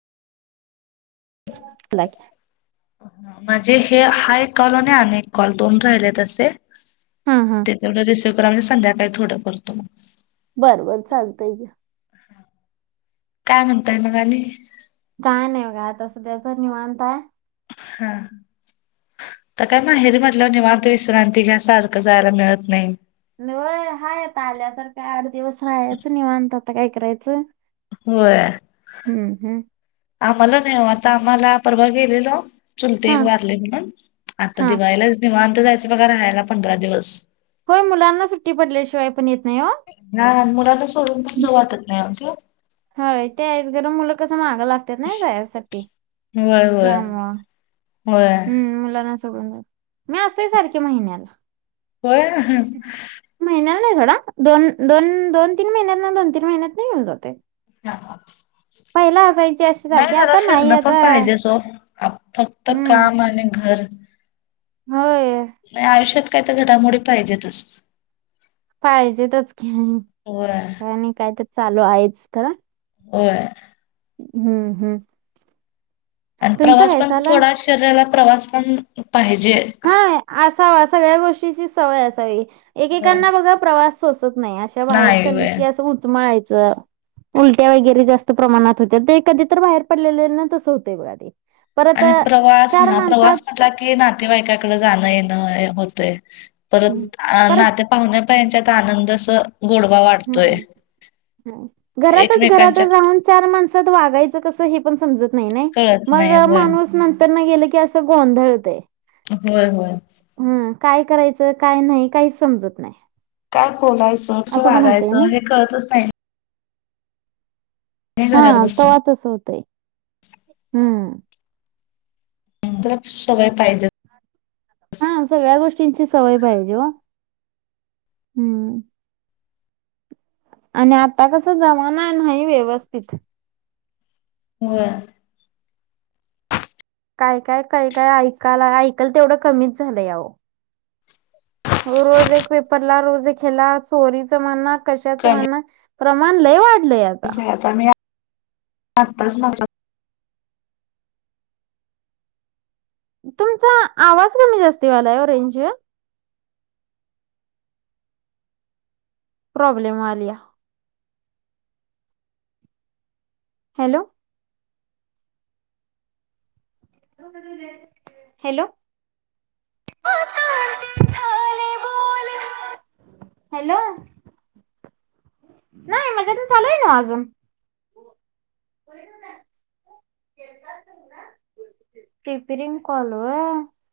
Like हं माझे हे हा एक कॉल आणि अन एक कॉल दोन रायले तसे. हा हा तेच्यावढं रिसिव करा अनी संध्याकाळी थोडं करतो मग. बरं बर चालतंय की. काय म्हणताय मग आणि काय नाई बघा आता सध्या तर निवांतय. हा. त काय माहेरी म्हटल्याव निवांत विश्रांती घ्या सारखं जायला मिळत नाई. नईव हाय आता आल्यासारखं आठ दिवस राहायचं निवांत आता काय करायचं. होय. हम्म हम्म. आम्हाला नाई व आता आम्हाला परवा गेलेलो. चुलते हा एक वारले म्हणून आता हा दिवायलाच दिवांत जायचं बघा राहायला पंधरा दिवस. होय मुलांना सुट्टी पडल्याशिवाय पण येत नाई ओ. हां अन मुलांना सोडून पण जाऊ वाटत नाई [unintelligible] हाओय ते एक जरा मुलं कसं मगं लागत ते नाही जायासाठी, होय होय त्यामुळं, हं मुलाना मी असतुय सारखी महिन्याला. होय हहह महिन्याला नाही सोडा, दोन दोन दोन तीन महिन्यात नं, दोन तीन महिन्यात नं येऊन जातोय. [unintelligible] [unintelligible] पयला असायची अशी नाही सारखी जरा आता नाही फिरणं पण आता, पाहिजेच ओ. आप फक्त हम्म. काम आणि घर होय. नाही आयुष्यात काय तर घडामोडी पाहिजेतच‌. पायजेेतच की, होय काय नाही कायतर चालू आहेच खरं. होय‌. हम्म हम्म. आणि तुमचं प्रवास काय पण चालू आहे? थोडा शरीराला प्रवास पण पाहिजे. असा सगळ्या गोष्टीची सवय असावी, होय एकेकांना बघा प्रवास सोसत नाही, अ अशा बाहेर नाही चाललीत व्हय. की असं उचमळायचं. उलट्या वगैरे जास्त प्रमाणात हूत्यात, ते कधी तर बाहेर पडलेल्यांना तसं हूतंय बघा ते. परत आणि अ, प्रवास चार म्हणा माणसात प्रवास म्हटला की नातेवाईकाकडं जाणं येणं होतंय, परत हम्म, परत नात्यात पाहुण्या पैयच्यात आनंद असं गोडवा वाढ हं, घरातच घरातच एकमेकांच्यात राहून चार माणसात वागायचं कसं हे पण समजत नाही नाही, कळत मग नाही होय माणूस नंतर न गेलं की असं गोंधळतय. होय होय. हम्म, काय करायचं काय नाही काहीच समजत नाही. काय बोलायचं कसं असं पण होतंय ना? वागायचं हे कळतच नाही आणि हा घरात बसून तवा तसं होतय, हम्म. [unintelligible] सगळं पायजेच हा सगळ्या गोष्टींची सवय पायजे ओ,, हम्म. आणि आता कसं जमाना नाही व्यवस्थित. व्हय. काय काय काय काय ऐकायला, ऐकल तेवढं कमीच झालंय अओ. हो रोज एक पेपर ला, रोज एक हेला, चोरीचं म्हणा, कशाचं कमीच म्हणा प्रमाण लय वाढलय यात [unintelligible] तुमचा आवाज कमी जास्त वालाय ओ रेंज प्रॉब्लेम आल्या. हॅलो! हॅलो! हॅलो! नाय माझ्याकडं चालूय नवं अजून टिपरींग कॉल वय